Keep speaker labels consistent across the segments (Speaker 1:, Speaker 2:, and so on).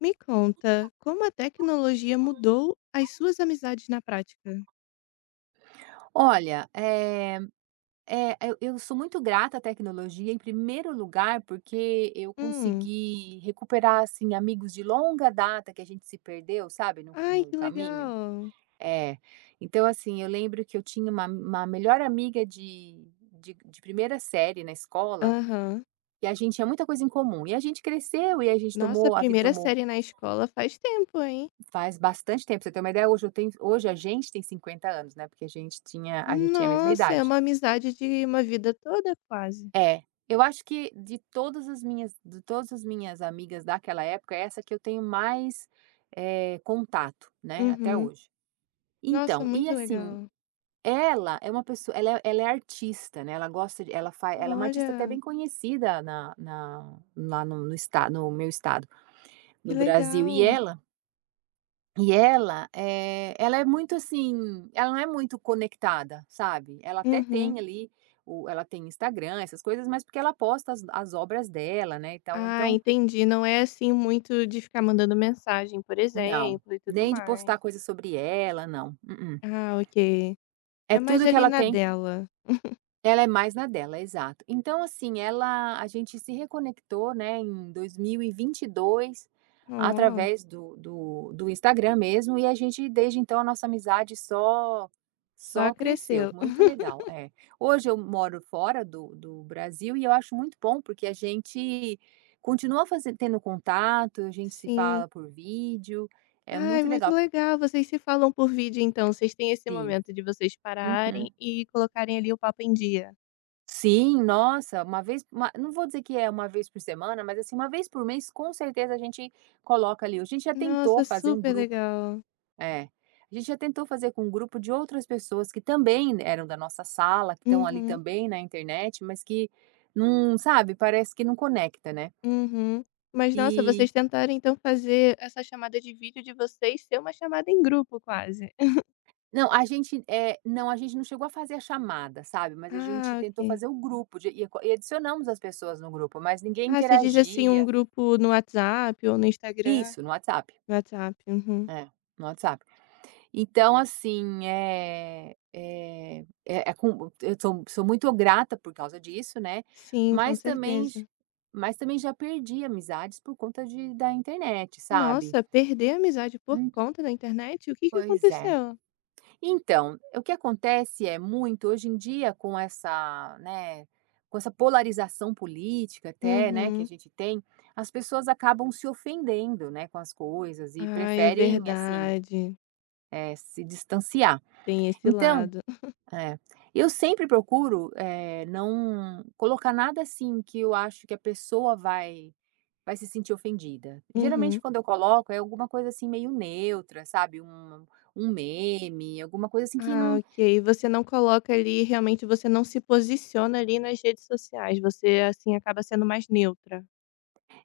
Speaker 1: Me conta, como a tecnologia mudou as suas amizades na prática?
Speaker 2: Olha, eu sou muito grata à tecnologia, em primeiro lugar, porque eu
Speaker 1: Hum.
Speaker 2: consegui recuperar, assim, amigos de longa data que a gente se perdeu, sabe, no
Speaker 1: Ai,
Speaker 2: no
Speaker 1: que
Speaker 2: caminho.
Speaker 1: legal.
Speaker 2: É. Então, assim, eu lembro que eu tinha uma melhor amiga de primeira série na escola,
Speaker 1: Aham.
Speaker 2: e a gente tinha muita coisa em comum. E a gente cresceu e a gente
Speaker 1: Nossa, a
Speaker 2: tomou a vida
Speaker 1: primeira
Speaker 2: tomou
Speaker 1: série na escola faz tempo, hein?
Speaker 2: faz bastante tempo, pra você ter uma ideia, hoje eu tenho hoje a gente tem 50 anos, né, porque a gente tinha a mesma
Speaker 1: Nossa, é
Speaker 2: idade.
Speaker 1: uma amizade de uma vida toda, quase.
Speaker 2: É, eu acho que de todas as minhas amigas daquela época, é essa que eu tenho mais, contato, né, até
Speaker 1: Uhum.
Speaker 2: hoje.
Speaker 1: Nossa,
Speaker 2: Então, e
Speaker 1: muito
Speaker 2: assim,
Speaker 1: legal.
Speaker 2: ela é artista, né, ela gosta de ela faz, ela é uma artista até
Speaker 1: Olha,
Speaker 2: bem conhecida na na lá no estado no meu estado,
Speaker 1: que
Speaker 2: no Brasil. E
Speaker 1: legal.
Speaker 2: ela, é, ela é muito assim, ela não é muito conectada, sabe. Ela até
Speaker 1: Uhum.
Speaker 2: tem ali, o ela tem Instagram, essas coisas, mas porque ela posta as obras dela, né, e tal.
Speaker 1: Ah,
Speaker 2: Então,
Speaker 1: entendi. Não é assim muito de ficar mandando mensagem, por
Speaker 2: não,
Speaker 1: exemplo, e tudo
Speaker 2: nem de
Speaker 1: mais.
Speaker 2: postar coisas sobre ela, não, mm-mm.
Speaker 1: Ah, ok.
Speaker 2: É
Speaker 1: É mais
Speaker 2: tudo que
Speaker 1: ali
Speaker 2: ela
Speaker 1: na
Speaker 2: tem.
Speaker 1: dela.
Speaker 2: Ela é mais na dela, exato. Então, assim, ela a gente se reconectou, né, em dois mil e vinte e dois
Speaker 1: Oh.
Speaker 2: através do Instagram mesmo, e a gente desde então a nossa amizade só
Speaker 1: Só
Speaker 2: cresceu,
Speaker 1: cresceu.
Speaker 2: muito legal, é. Hoje eu moro fora do Brasil e eu acho muito bom, porque a gente continua fazendo tendo contato, a gente se
Speaker 1: Sim.
Speaker 2: fala por vídeo, é
Speaker 1: Ai,
Speaker 2: muito
Speaker 1: muito
Speaker 2: legal.
Speaker 1: legal. Vocês se falam por vídeo, então? Vocês têm esse
Speaker 2: Sim.
Speaker 1: momento de vocês pararem
Speaker 2: Uhum.
Speaker 1: e colocarem ali o papo em dia?
Speaker 2: Sim, nossa, uma vez uma não vou dizer que é uma vez por semana, mas, assim, uma vez por mês, com certeza, a gente coloca ali. A gente já tentou
Speaker 1: Nossa,
Speaker 2: fazer um
Speaker 1: super
Speaker 2: grupo.
Speaker 1: legal.
Speaker 2: É. A gente já tentou fazer com um grupo de outras pessoas que também eram da nossa sala, que estão ali
Speaker 1: Uhum,
Speaker 2: também na internet, mas que não sabe, parece que não conecta, né.
Speaker 1: uhum. Mas, nossa, vocês
Speaker 2: E
Speaker 1: tentaram, então, fazer essa chamada de vídeo de vocês ser uma chamada em grupo, quase.
Speaker 2: não, a gente, é, não, a gente não chegou a fazer a chamada, sabe, mas a gente
Speaker 1: Ah,
Speaker 2: tentou
Speaker 1: ok.
Speaker 2: fazer o grupo de e adicionamos as pessoas no grupo, mas ninguém
Speaker 1: Ah, você diz, assim, um
Speaker 2: interagia.
Speaker 1: grupo no WhatsApp ou no Instagram?
Speaker 2: Isso, no WhatsApp.
Speaker 1: No WhatsApp, uhum.
Speaker 2: É, no WhatsApp. Então, assim, é é com eu sou muito grata por causa disso, né,
Speaker 1: Sim, com
Speaker 2: mas também j
Speaker 1: certeza.
Speaker 2: mas também já perdi amizades por conta de da internet, sabe.
Speaker 1: Nossa, perder a amizade por
Speaker 2: Hum,
Speaker 1: conta da internet? O que que
Speaker 2: pois é.
Speaker 1: aconteceu?
Speaker 2: Então, o que acontece é muito hoje em dia com essa, né, com essa polarização política até, né, que a
Speaker 1: Uhum.
Speaker 2: gente tem, as pessoas acabam se ofendendo, né, com as coisas e
Speaker 1: Ah, é
Speaker 2: preferem, assim,
Speaker 1: verdade.
Speaker 2: se distanciar.
Speaker 1: Tem esse
Speaker 2: Então.
Speaker 1: lado.
Speaker 2: É. Eu sempre procuro, não colocar nada, assim, que eu acho que a pessoa vai se sentir ofendida. Geralmente
Speaker 1: Uhum.
Speaker 2: quando eu coloco é alguma coisa, assim, meio neutra, sabe, um meme, alguma coisa, assim, que
Speaker 1: Ah,
Speaker 2: não
Speaker 1: ok. Você não coloca ali, realmente você não se posiciona ali nas redes sociais, você, assim, acaba sendo mais neutra.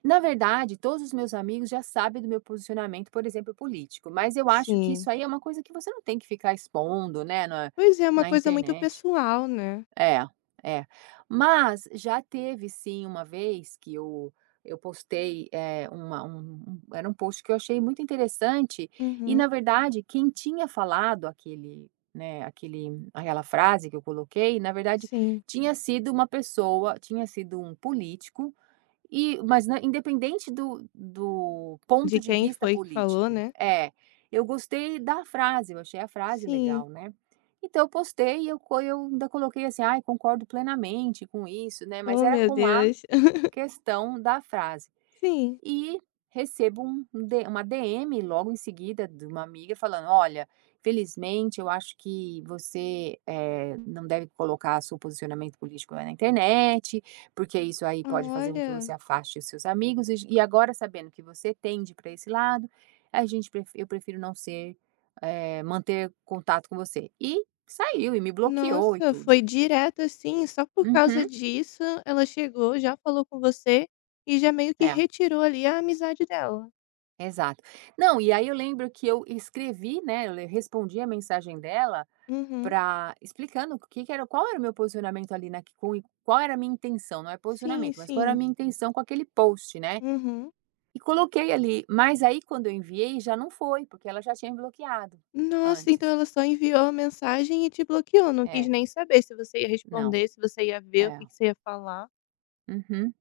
Speaker 2: na verdade todos os meus amigos já sabem do meu posicionamento, por exemplo, político, mas eu acho que
Speaker 1: Sim.
Speaker 2: isso aí é uma coisa que você não tem que ficar expondo, né, na
Speaker 1: Pois é, uma
Speaker 2: na
Speaker 1: coisa muito
Speaker 2: internet.
Speaker 1: pessoal, né.
Speaker 2: É, é. Mas já teve sim uma vez que eu postei, uma um um era um post que eu achei muito interessante e, na
Speaker 1: Uhum.
Speaker 2: verdade, quem tinha falado aquele, né, aquele aquela frase que eu coloquei, na verdade,
Speaker 1: Sim.
Speaker 2: tinha sido um político e mas na independente do
Speaker 1: De
Speaker 2: ponto de
Speaker 1: quem
Speaker 2: vista
Speaker 1: foi que falou,
Speaker 2: político.
Speaker 1: né.
Speaker 2: É, eu gostei da frase, eu achei a frase
Speaker 1: Sim.
Speaker 2: legal, né. Então eu postei e eu ainda coloquei assim: "Ai, concordo plenamente com isso", né, mas
Speaker 1: Oh,
Speaker 2: era
Speaker 1: meu
Speaker 2: com a
Speaker 1: Deus.
Speaker 2: questão da frase.
Speaker 1: Sim.
Speaker 2: E recebo um um D uma DM logo em seguida de uma amiga falando: "Olha, felizmente eu acho que você, não deve colocar seu posicionamento político na internet, porque isso aí pode fazer com que
Speaker 1: Olha.
Speaker 2: você afaste os seus amigos e agora sabendo que você tende para esse lado, a gente pref eu prefiro não ser, manter contato com você". E saiu e me bloqueou e
Speaker 1: Nossa,
Speaker 2: tudo.
Speaker 1: foi direto assim, só por causa
Speaker 2: Uhum,
Speaker 1: disso ela chegou, já falou com você e já meio que
Speaker 2: é.
Speaker 1: retirou ali a amizade dela.
Speaker 2: Exato. Não, e aí eu lembro que eu escrevi, né, eu le respondi a mensagem dela
Speaker 1: Uhum.
Speaker 2: para explicando o que que era qual era o meu posicionamento ali na que com qual era a minha intenção, não é
Speaker 1: Sim,
Speaker 2: posicionamento, mas qual era a
Speaker 1: sim.
Speaker 2: minha intenção com aquele post, né.
Speaker 1: Uhum.
Speaker 2: E coloquei ali, mas aí quando eu enviei já não foi, porque ela já tinha me bloqueado
Speaker 1: Nossa, então
Speaker 2: antes.
Speaker 1: ela só enviou a mensagem e te bloqueou, não quis
Speaker 2: É,
Speaker 1: nem saber se você ia
Speaker 2: não,
Speaker 1: responder, se você ia ver, o
Speaker 2: é.
Speaker 1: que que você ia falar.
Speaker 2: Uhum.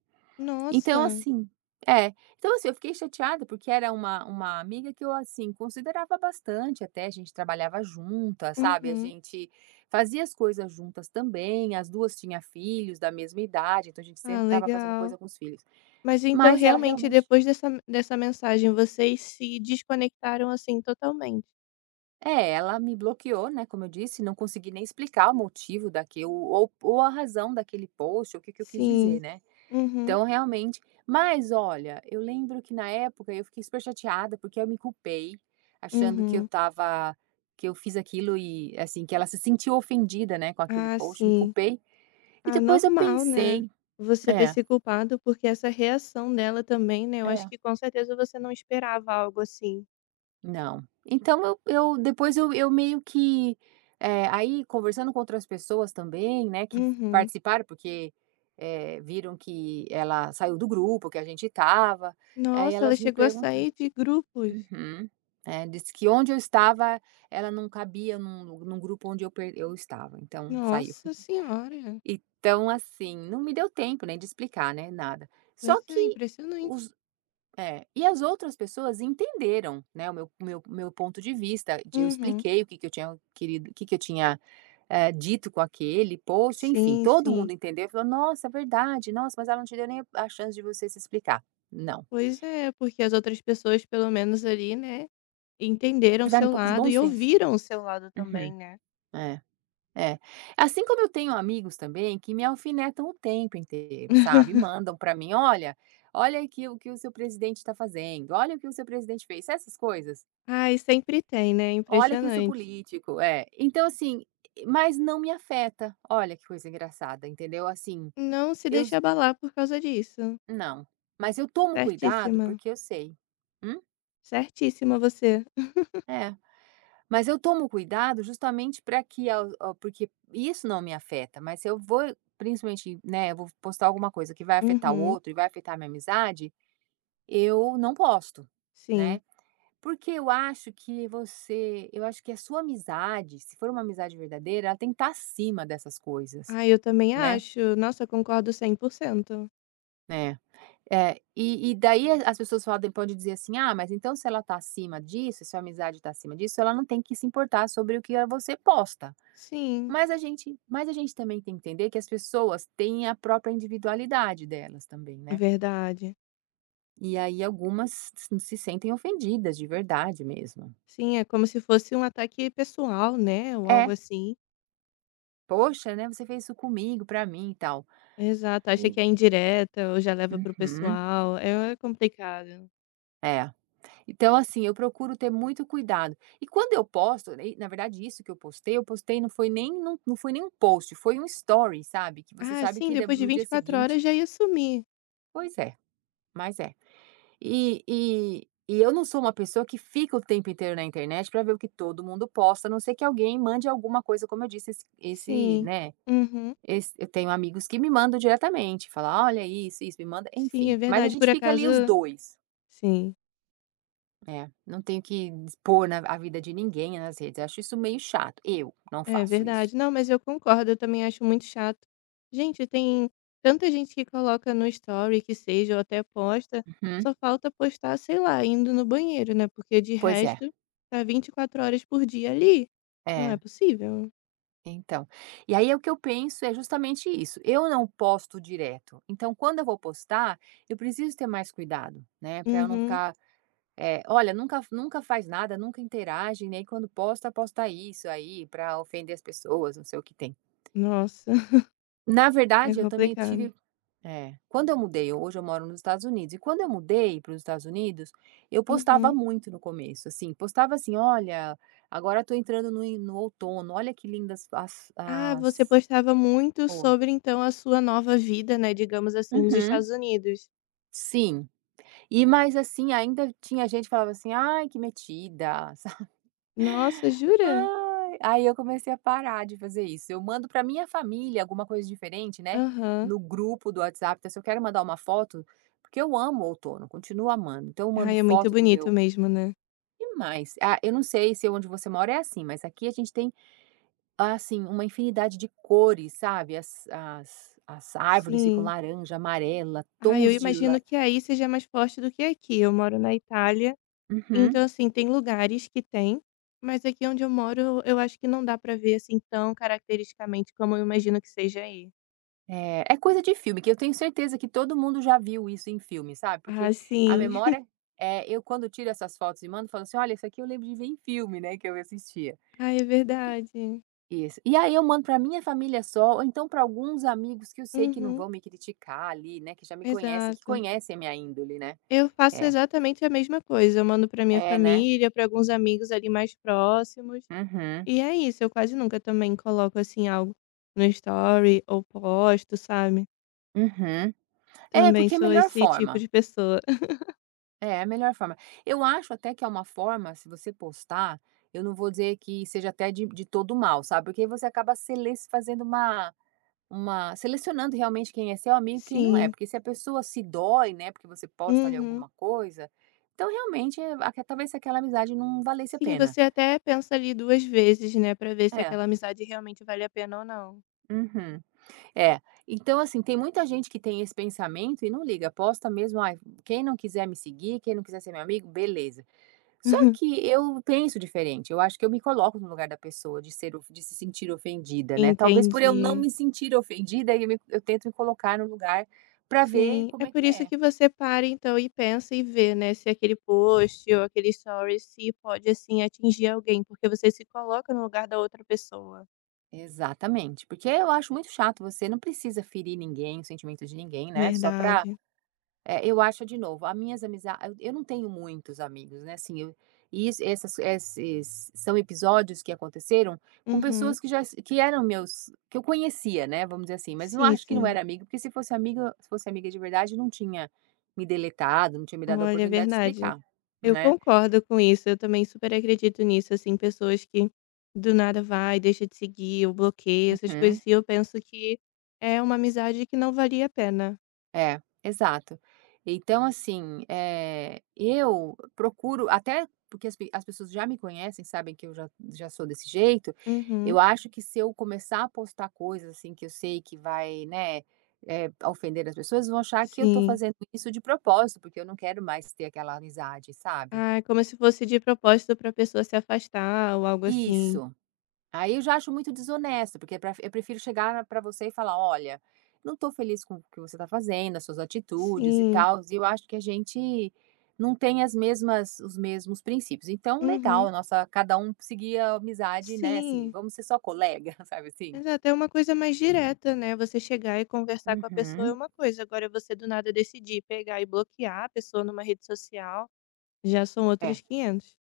Speaker 2: Então,
Speaker 1: Nossa.
Speaker 2: assim. É. Então, assim, eu fiquei chateada, porque era uma amiga que eu, assim, considerava bastante até, a gente trabalhava juntas, sabe, a
Speaker 1: Uhum.
Speaker 2: gente fazia as coisas juntas também, as 2 tinham filhos da mesma idade, então a gente
Speaker 1: Ah,
Speaker 2: sempre estava fazendo
Speaker 1: legal.
Speaker 2: coisa com os filhos.
Speaker 1: Mas então
Speaker 2: Mas ela
Speaker 1: realmente
Speaker 2: realmente,
Speaker 1: depois dessa mensagem vocês se desconectaram assim totalmente.
Speaker 2: é, ela me bloqueou, né, como eu disse, não consegui nem explicar o motivo daquilo ou a razão daquele post, ou o que que eu quis dizer,
Speaker 1: Sim.
Speaker 2: né.
Speaker 1: Uhum.
Speaker 2: Então, realmente, mas olha, eu lembro que na época eu fiquei super chateada, porque eu me culpei, achando que eu
Speaker 1: Uhum.
Speaker 2: estava que eu fiz aquilo e, assim, que ela se sentiu ofendida, né, com aquele
Speaker 1: Ah,
Speaker 2: post, me
Speaker 1: sim.
Speaker 2: culpei, e
Speaker 1: Ah,
Speaker 2: depois eu
Speaker 1: normal, né,
Speaker 2: pensei
Speaker 1: você ter
Speaker 2: é,
Speaker 1: se culpado, porque essa reação dela também, né, eu acho
Speaker 2: é,
Speaker 1: que com certeza você não esperava algo assim.
Speaker 2: não. Então eu depois eu meio que, aí conversando com outras pessoas também, né, que
Speaker 1: Uhum.
Speaker 2: participaram, porque, viram que ela saiu do grupo que a gente estava, aí
Speaker 1: Nossa, ela
Speaker 2: elas me
Speaker 1: chegou a
Speaker 2: perguntaram.
Speaker 1: sair de grupos.
Speaker 2: Uhum. É, disse que onde eu estava, ela não cabia num grupo onde eu estava, então saiu.
Speaker 1: Nossa senhora.
Speaker 2: Então, assim, não me deu tempo nem de explicar, né, nada.
Speaker 1: Pois
Speaker 2: Só
Speaker 1: é,
Speaker 2: que
Speaker 1: impressionante.
Speaker 2: os é, e as outras pessoas entenderam, né, o meu ponto de vista, de eu
Speaker 1: Uhum.
Speaker 2: expliquei o que que eu tinha querido o que que eu tinha, dito com aquele post, enfim,
Speaker 1: Sim,
Speaker 2: todo
Speaker 1: sim.
Speaker 2: mundo entendeu e falou: "Nossa, é verdade, nossa, mas ela não te deu nem a chance de você se explicar". Não,
Speaker 1: Pois é, porque as outras pessoas pelo menos ali, né, entenderam o
Speaker 2: tiveram um
Speaker 1: seu
Speaker 2: pouco de
Speaker 1: lado
Speaker 2: bom
Speaker 1: e
Speaker 2: senso.
Speaker 1: ouviram o seu lado também,
Speaker 2: Uhum,
Speaker 1: né.
Speaker 2: é. É. Assim como eu tenho amigos também que me alfinetam o tempo inteiro, sabe, mandam para mim: "Olha, olha aqui o que o seu presidente está fazendo, olha o que o seu presidente fez", sabe essas coisas?
Speaker 1: Ai, sempre tem, né,
Speaker 2: "Olha aqui o seu
Speaker 1: impressionante.
Speaker 2: político", é. Então, assim, mas não me afeta, olha que coisa engraçada, entendeu? Assim,
Speaker 1: Não se
Speaker 2: eu
Speaker 1: deixe
Speaker 2: s
Speaker 1: abalar por causa disso.
Speaker 2: não, mas eu tomo cuidado
Speaker 1: Certíssima,
Speaker 2: porque eu sei. Hum?
Speaker 1: certíssima você.
Speaker 2: É. Mas eu tomo cuidado justamente para que ao ao porque isso não me afeta, mas se eu vou principalmente, né, eu vou postar alguma coisa que vai afetar o
Speaker 1: Uhum,
Speaker 2: outro e vai afetar a minha amizade, eu não posto,
Speaker 1: sim.
Speaker 2: né. Porque eu acho que a sua amizade, se for uma amizade verdadeira, ela tem que estar acima dessas coisas,
Speaker 1: Ah, eu também
Speaker 2: né.
Speaker 1: acho. Nossa, concordo 100%,
Speaker 2: É. É, e daí as pessoas podem dizer assim: "Ah, mas então se ela tá acima disso, se a amizade tá acima disso, ela não tem que se importar sobre o que você posta".
Speaker 1: Sim,
Speaker 2: Mas a gente também tem que entender que as pessoas têm a própria individualidade delas também,
Speaker 1: é
Speaker 2: né.
Speaker 1: verdade.
Speaker 2: E aí algumas se sentem ofendidas de verdade mesmo.
Speaker 1: Sim, é como se fosse um ataque pessoal, né, ou algo
Speaker 2: É,
Speaker 1: assim.
Speaker 2: "Poxa, né, você fez isso comigo, pra mim e tal".
Speaker 1: Exato, acha
Speaker 2: E
Speaker 1: que é indireta ou já leva para o
Speaker 2: uhum,
Speaker 1: pessoal, é complicado.
Speaker 2: é. Então, assim, eu procuro ter muito cuidado. E quando eu posto, né, e na verdade isso que eu postei, não foi nem um post, foi um story, sabe, que você
Speaker 1: Ah,
Speaker 2: sabe
Speaker 1: sim,
Speaker 2: que da
Speaker 1: depois de
Speaker 2: no
Speaker 1: vinte
Speaker 2: dia
Speaker 1: e quatro
Speaker 2: seguinte
Speaker 1: horas já ia sumir.
Speaker 2: pois é, mas é. E eu não sou uma pessoa que fica o tempo inteiro na internet para ver o que todo mundo posta, a não ser que alguém mande alguma coisa, como eu disse, esse esse,
Speaker 1: Sim.
Speaker 2: né,
Speaker 1: Uhum.
Speaker 2: esse eu tenho amigos que me mandam diretamente, fala: "Olha isso, isso", me manda,
Speaker 1: Sim, é
Speaker 2: enfim. Mas a
Speaker 1: verdade.
Speaker 2: gente
Speaker 1: Por
Speaker 2: fica
Speaker 1: acaso
Speaker 2: ali os 2,
Speaker 1: sim.
Speaker 2: né, não tenho que expor na a vida de ninguém nas redes. Eu acho isso meio chato, eu não
Speaker 1: É
Speaker 2: faço isso.
Speaker 1: verdade. Não, mas eu concordo, eu também acho muito chato. Gente, tem tanta gente que coloca no story que seja ou até posta,
Speaker 2: Uhum.
Speaker 1: só falta postar, sei lá, indo no banheiro, né? Porque de
Speaker 2: Pois é,
Speaker 1: resto tá 24 horas por dia ali. Não é
Speaker 2: é.
Speaker 1: possível.
Speaker 2: Então, e aí é o que eu penso, justamente isso. Eu não posto direto. Então, quando eu vou postar, eu preciso ter mais cuidado, né? Para eu não
Speaker 1: Uhum.
Speaker 2: ficar, olha, nunca, nunca faz nada, nunca interage, nem quando posta, posta isso aí para ofender as pessoas, não sei o que tem.
Speaker 1: Nossa,
Speaker 2: Na
Speaker 1: é
Speaker 2: verdade, eu também
Speaker 1: complicado.
Speaker 2: tive, é, quando eu mudei, hoje eu moro nos Estados Unidos, e quando eu mudei para os Estados Unidos, eu postava
Speaker 1: Uhum.
Speaker 2: muito no começo, assim, postava assim, olha, agora estou entrando no, no outono, olha que lindas
Speaker 1: Ah, você postava muito sobre então a sua nova vida, né, digamos assim, nos
Speaker 2: Uhum,
Speaker 1: Estados Unidos.
Speaker 2: sim. E mas, assim, ainda tinha gente que falava assim: "Ai, que metida", sa
Speaker 1: Nossa, jura?
Speaker 2: ai, aí eu comecei a parar de fazer isso. Eu mando para minha família alguma coisa diferente, né,
Speaker 1: Aham.
Speaker 2: no grupo do WhatsApp. Então, se eu quero mandar uma foto porque eu amo o outono, continuo amando, então eu
Speaker 1: Ai,
Speaker 2: mando
Speaker 1: é muito
Speaker 2: foto do
Speaker 1: bonito
Speaker 2: meu
Speaker 1: mesmo, né?
Speaker 2: e mais. Ah, eu não sei se onde você mora é assim, mas aqui a gente tem, assim, uma infinidade de cores, sabe, as árvores ficam
Speaker 1: Sim.
Speaker 2: laranja, amarela,
Speaker 1: Ah, eu
Speaker 2: tons de la
Speaker 1: imagino que aí seja mais forte do que aqui. Eu moro na Itália,
Speaker 2: uhum.
Speaker 1: então assim, tem lugares que tem, mas aqui onde eu moro, eu acho que não dá pra ver assim tão caracteristicamente como eu imagino que seja aí.
Speaker 2: É, é coisa de filme, que eu tenho certeza que todo mundo já viu isso em filme, sabe?
Speaker 1: Ah,
Speaker 2: Porque a
Speaker 1: sim.
Speaker 2: memória, é, eu quando tiro essas fotos e mando, falo assim: olha, isso aqui eu lembro de ver em filme, né? Que eu assistia.
Speaker 1: Ah, é verdade.
Speaker 2: Isso. E aí eu mando para minha família só, ou então para alguns amigos que eu sei que não
Speaker 1: Uhum,
Speaker 2: vão me criticar ali, né? Que já me conhecem, que
Speaker 1: exato.
Speaker 2: conhecem a minha índole, né?
Speaker 1: Eu faço
Speaker 2: É.
Speaker 1: exatamente a mesma coisa. Eu mando pra minha
Speaker 2: É, né?
Speaker 1: família, pra alguns amigos ali mais próximos.
Speaker 2: Uhum.
Speaker 1: E é isso, eu quase nunca também coloco assim algo no story ou posto, sabe?
Speaker 2: Uhum. É,
Speaker 1: Também
Speaker 2: porque é a
Speaker 1: sou
Speaker 2: melhor
Speaker 1: esse tipo
Speaker 2: forma.
Speaker 1: de pessoa.
Speaker 2: É, a melhor forma. Eu acho até que é uma forma, se você postar, eu não vou dizer que seja até de todo mal, sabe? Porque aí você acaba sele fazendo uma, selecionando realmente quem é seu amigo e quem não é.
Speaker 1: Sim.
Speaker 2: Porque se a pessoa se dói, né? Porque você posta ali
Speaker 1: Uhum.
Speaker 2: alguma coisa, então realmente é, aque- talvez aquela amizade não valesse a
Speaker 1: Sim,
Speaker 2: pena.
Speaker 1: você até pensa ali 2 vezes, né, pra ver se
Speaker 2: É.
Speaker 1: aquela amizade realmente vale a pena ou não.
Speaker 2: Uhum. É. Então, assim, tem muita gente que tem esse pensamento e não liga, posta mesmo, ai, quem não quiser me seguir, quem não quiser ser meu amigo, beleza. Só que eu penso diferente, eu acho que eu me coloco no lugar da pessoa de ser of de se sentir ofendida, né, talvez por eu não
Speaker 1: Entendi.
Speaker 2: me sentir ofendida eu tento me colocar no lugar para ver
Speaker 1: Sim, é
Speaker 2: como é
Speaker 1: por
Speaker 2: que
Speaker 1: isso
Speaker 2: é.
Speaker 1: que você para então e pensa e vê, né, se aquele post ou aquele story se pode, assim, atingir alguém, porque você se coloca no lugar da outra pessoa.
Speaker 2: Exatamente, porque eu acho muito chato, você não precisa ferir ninguém, o sentimento de ninguém, né, só para.
Speaker 1: Verdade.
Speaker 2: É, eu acho de novo, as minhas amiza eu não tenho muitos amigos, né, assim, eu e isso essas esses são episódios que aconteceram com
Speaker 1: Uhum.
Speaker 2: pessoas que já es que eram meus que eu conhecia, né, vamos dizer assim, mas não
Speaker 1: Sim,
Speaker 2: acho que não
Speaker 1: sim.
Speaker 2: era amigo, porque se fosse amiga se fosse amiga de verdade, não tinha me deletado, não tinha me dado a
Speaker 1: Olha, é
Speaker 2: oportunidade de
Speaker 1: verdade.
Speaker 2: explicar,
Speaker 1: Eu
Speaker 2: né.
Speaker 1: concordo com isso, eu também super acredito nisso, assim, pessoas que do nada vai, deixa de seguir, ou bloqueia, essas
Speaker 2: Uhum.
Speaker 1: coisas, e eu penso que é uma amizade que não valia a pena.
Speaker 2: É, exato. Então, assim, eu procuro até porque as pe as pessoas já me conhecem, sabem que eu já sou desse jeito,
Speaker 1: Uhum,
Speaker 2: eu acho que se eu começar a postar coisas, assim, que eu sei que vai, né, ofender as pessoas, vão achar que eu tô
Speaker 1: sim.
Speaker 2: fazendo isso de propósito, porque eu não quero mais ter aquela amizade, sabe.
Speaker 1: Ah, é como se fosse de propósito pra pessoa se afastar ou algo assim.
Speaker 2: Isso. Aí eu já acho muito desonesto, porque é pra eu prefiro chegar para você e falar: "Olha, não estou feliz com o que você está fazendo, as suas atitudes e
Speaker 1: Sim.
Speaker 2: tal. E eu acho que a gente não tem as mesmas os mesmos princípios. Então,
Speaker 1: Uhum.
Speaker 2: legal, nossa cada um seguir a amizade, né, assim,
Speaker 1: Sim.
Speaker 2: vamos ser só colega", sabe assim?
Speaker 1: Mas é até uma coisa mais direta, né? Você chegar e conversar com a pessoa é
Speaker 2: Uhum.
Speaker 1: uma coisa, agora você do nada decidir pegar e bloquear a pessoa numa rede social. Já são
Speaker 2: É.
Speaker 1: outros quinhentos.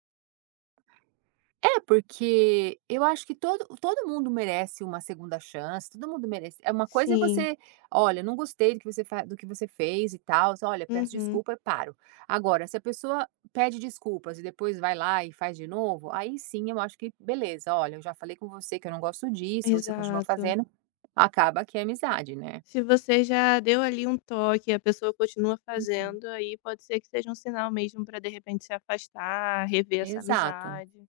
Speaker 2: É, porque eu acho que todo mundo merece uma segunda chance, todo mundo merece. É, uma coisa é
Speaker 1: Sim.
Speaker 2: você: "Olha, não gostei do que você fa do que você fez e tal, olha, peço
Speaker 1: Uhum.
Speaker 2: desculpa e paro". Agora, se a pessoa pede desculpas e depois vai lá e faz de novo, aí sim eu acho que beleza, olha, eu já falei com você que eu não gosto disso, você continua
Speaker 1: Exato.
Speaker 2: fazendo, acaba que é amizade, né.
Speaker 1: Se você já deu ali um toque e a pessoa continua
Speaker 2: Uhum.
Speaker 1: fazendo, aí pode ser que seja um sinal mesmo para de repente, se afastar, rever essa
Speaker 2: Exato,
Speaker 1: amizade.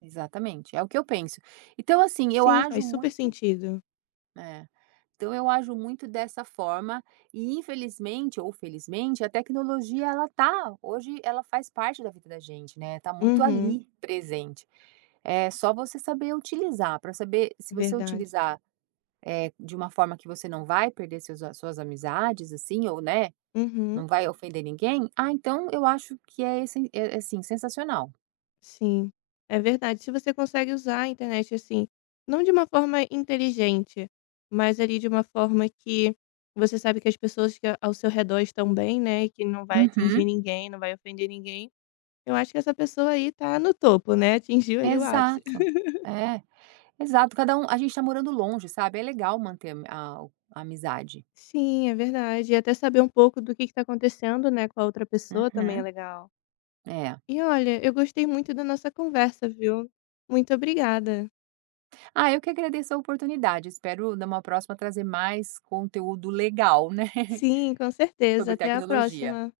Speaker 2: exatamente, é o que eu penso. Então, assim, eu
Speaker 1: Sim,
Speaker 2: ajo
Speaker 1: faz super
Speaker 2: muito.
Speaker 1: sentido.
Speaker 2: É. Então eu ajo muito dessa forma e infelizmente ou felizmente a tecnologia ela tá hoje, ela faz parte da vida da gente, né, tá muito
Speaker 1: Uhum.
Speaker 2: ali presente. É só você saber utilizar, para saber se você
Speaker 1: Verdade.
Speaker 2: utilizar, é de uma forma que você não vai perder seus a suas amizades, assim, ou, né,
Speaker 1: Uhum.
Speaker 2: não vai ofender ninguém, ah, então eu acho que é essen é, assim, sensacional.
Speaker 1: Sim, é verdade. Se você consegue usar a internet assim, não de uma forma inteligente, mas ali de uma forma que você sabe que as pessoas que ao seu redor estão bem, né? E que não vai atingir
Speaker 2: Uhum.
Speaker 1: ninguém, não vai ofender ninguém. Eu acho que essa pessoa aí tá no topo, né? Atingiu ali o ápice.
Speaker 2: Exato. É, exato, cada um a gente tá morando longe, sabe, é legal manter a amizade.
Speaker 1: Sim, é verdade. E até saber um pouco do que tá acontecendo, né, com a outra pessoa também é
Speaker 2: Uhum,
Speaker 1: legal.
Speaker 2: é.
Speaker 1: E olha, eu gostei muito da nossa conversa, viu? Muito obrigada.
Speaker 2: Ah, eu que agradeço a oportunidade. Espero numa próxima trazer mais conteúdo legal, né,
Speaker 1: Sim, com certeza.
Speaker 2: sobre
Speaker 1: Até a
Speaker 2: tecnologia.
Speaker 1: próxima.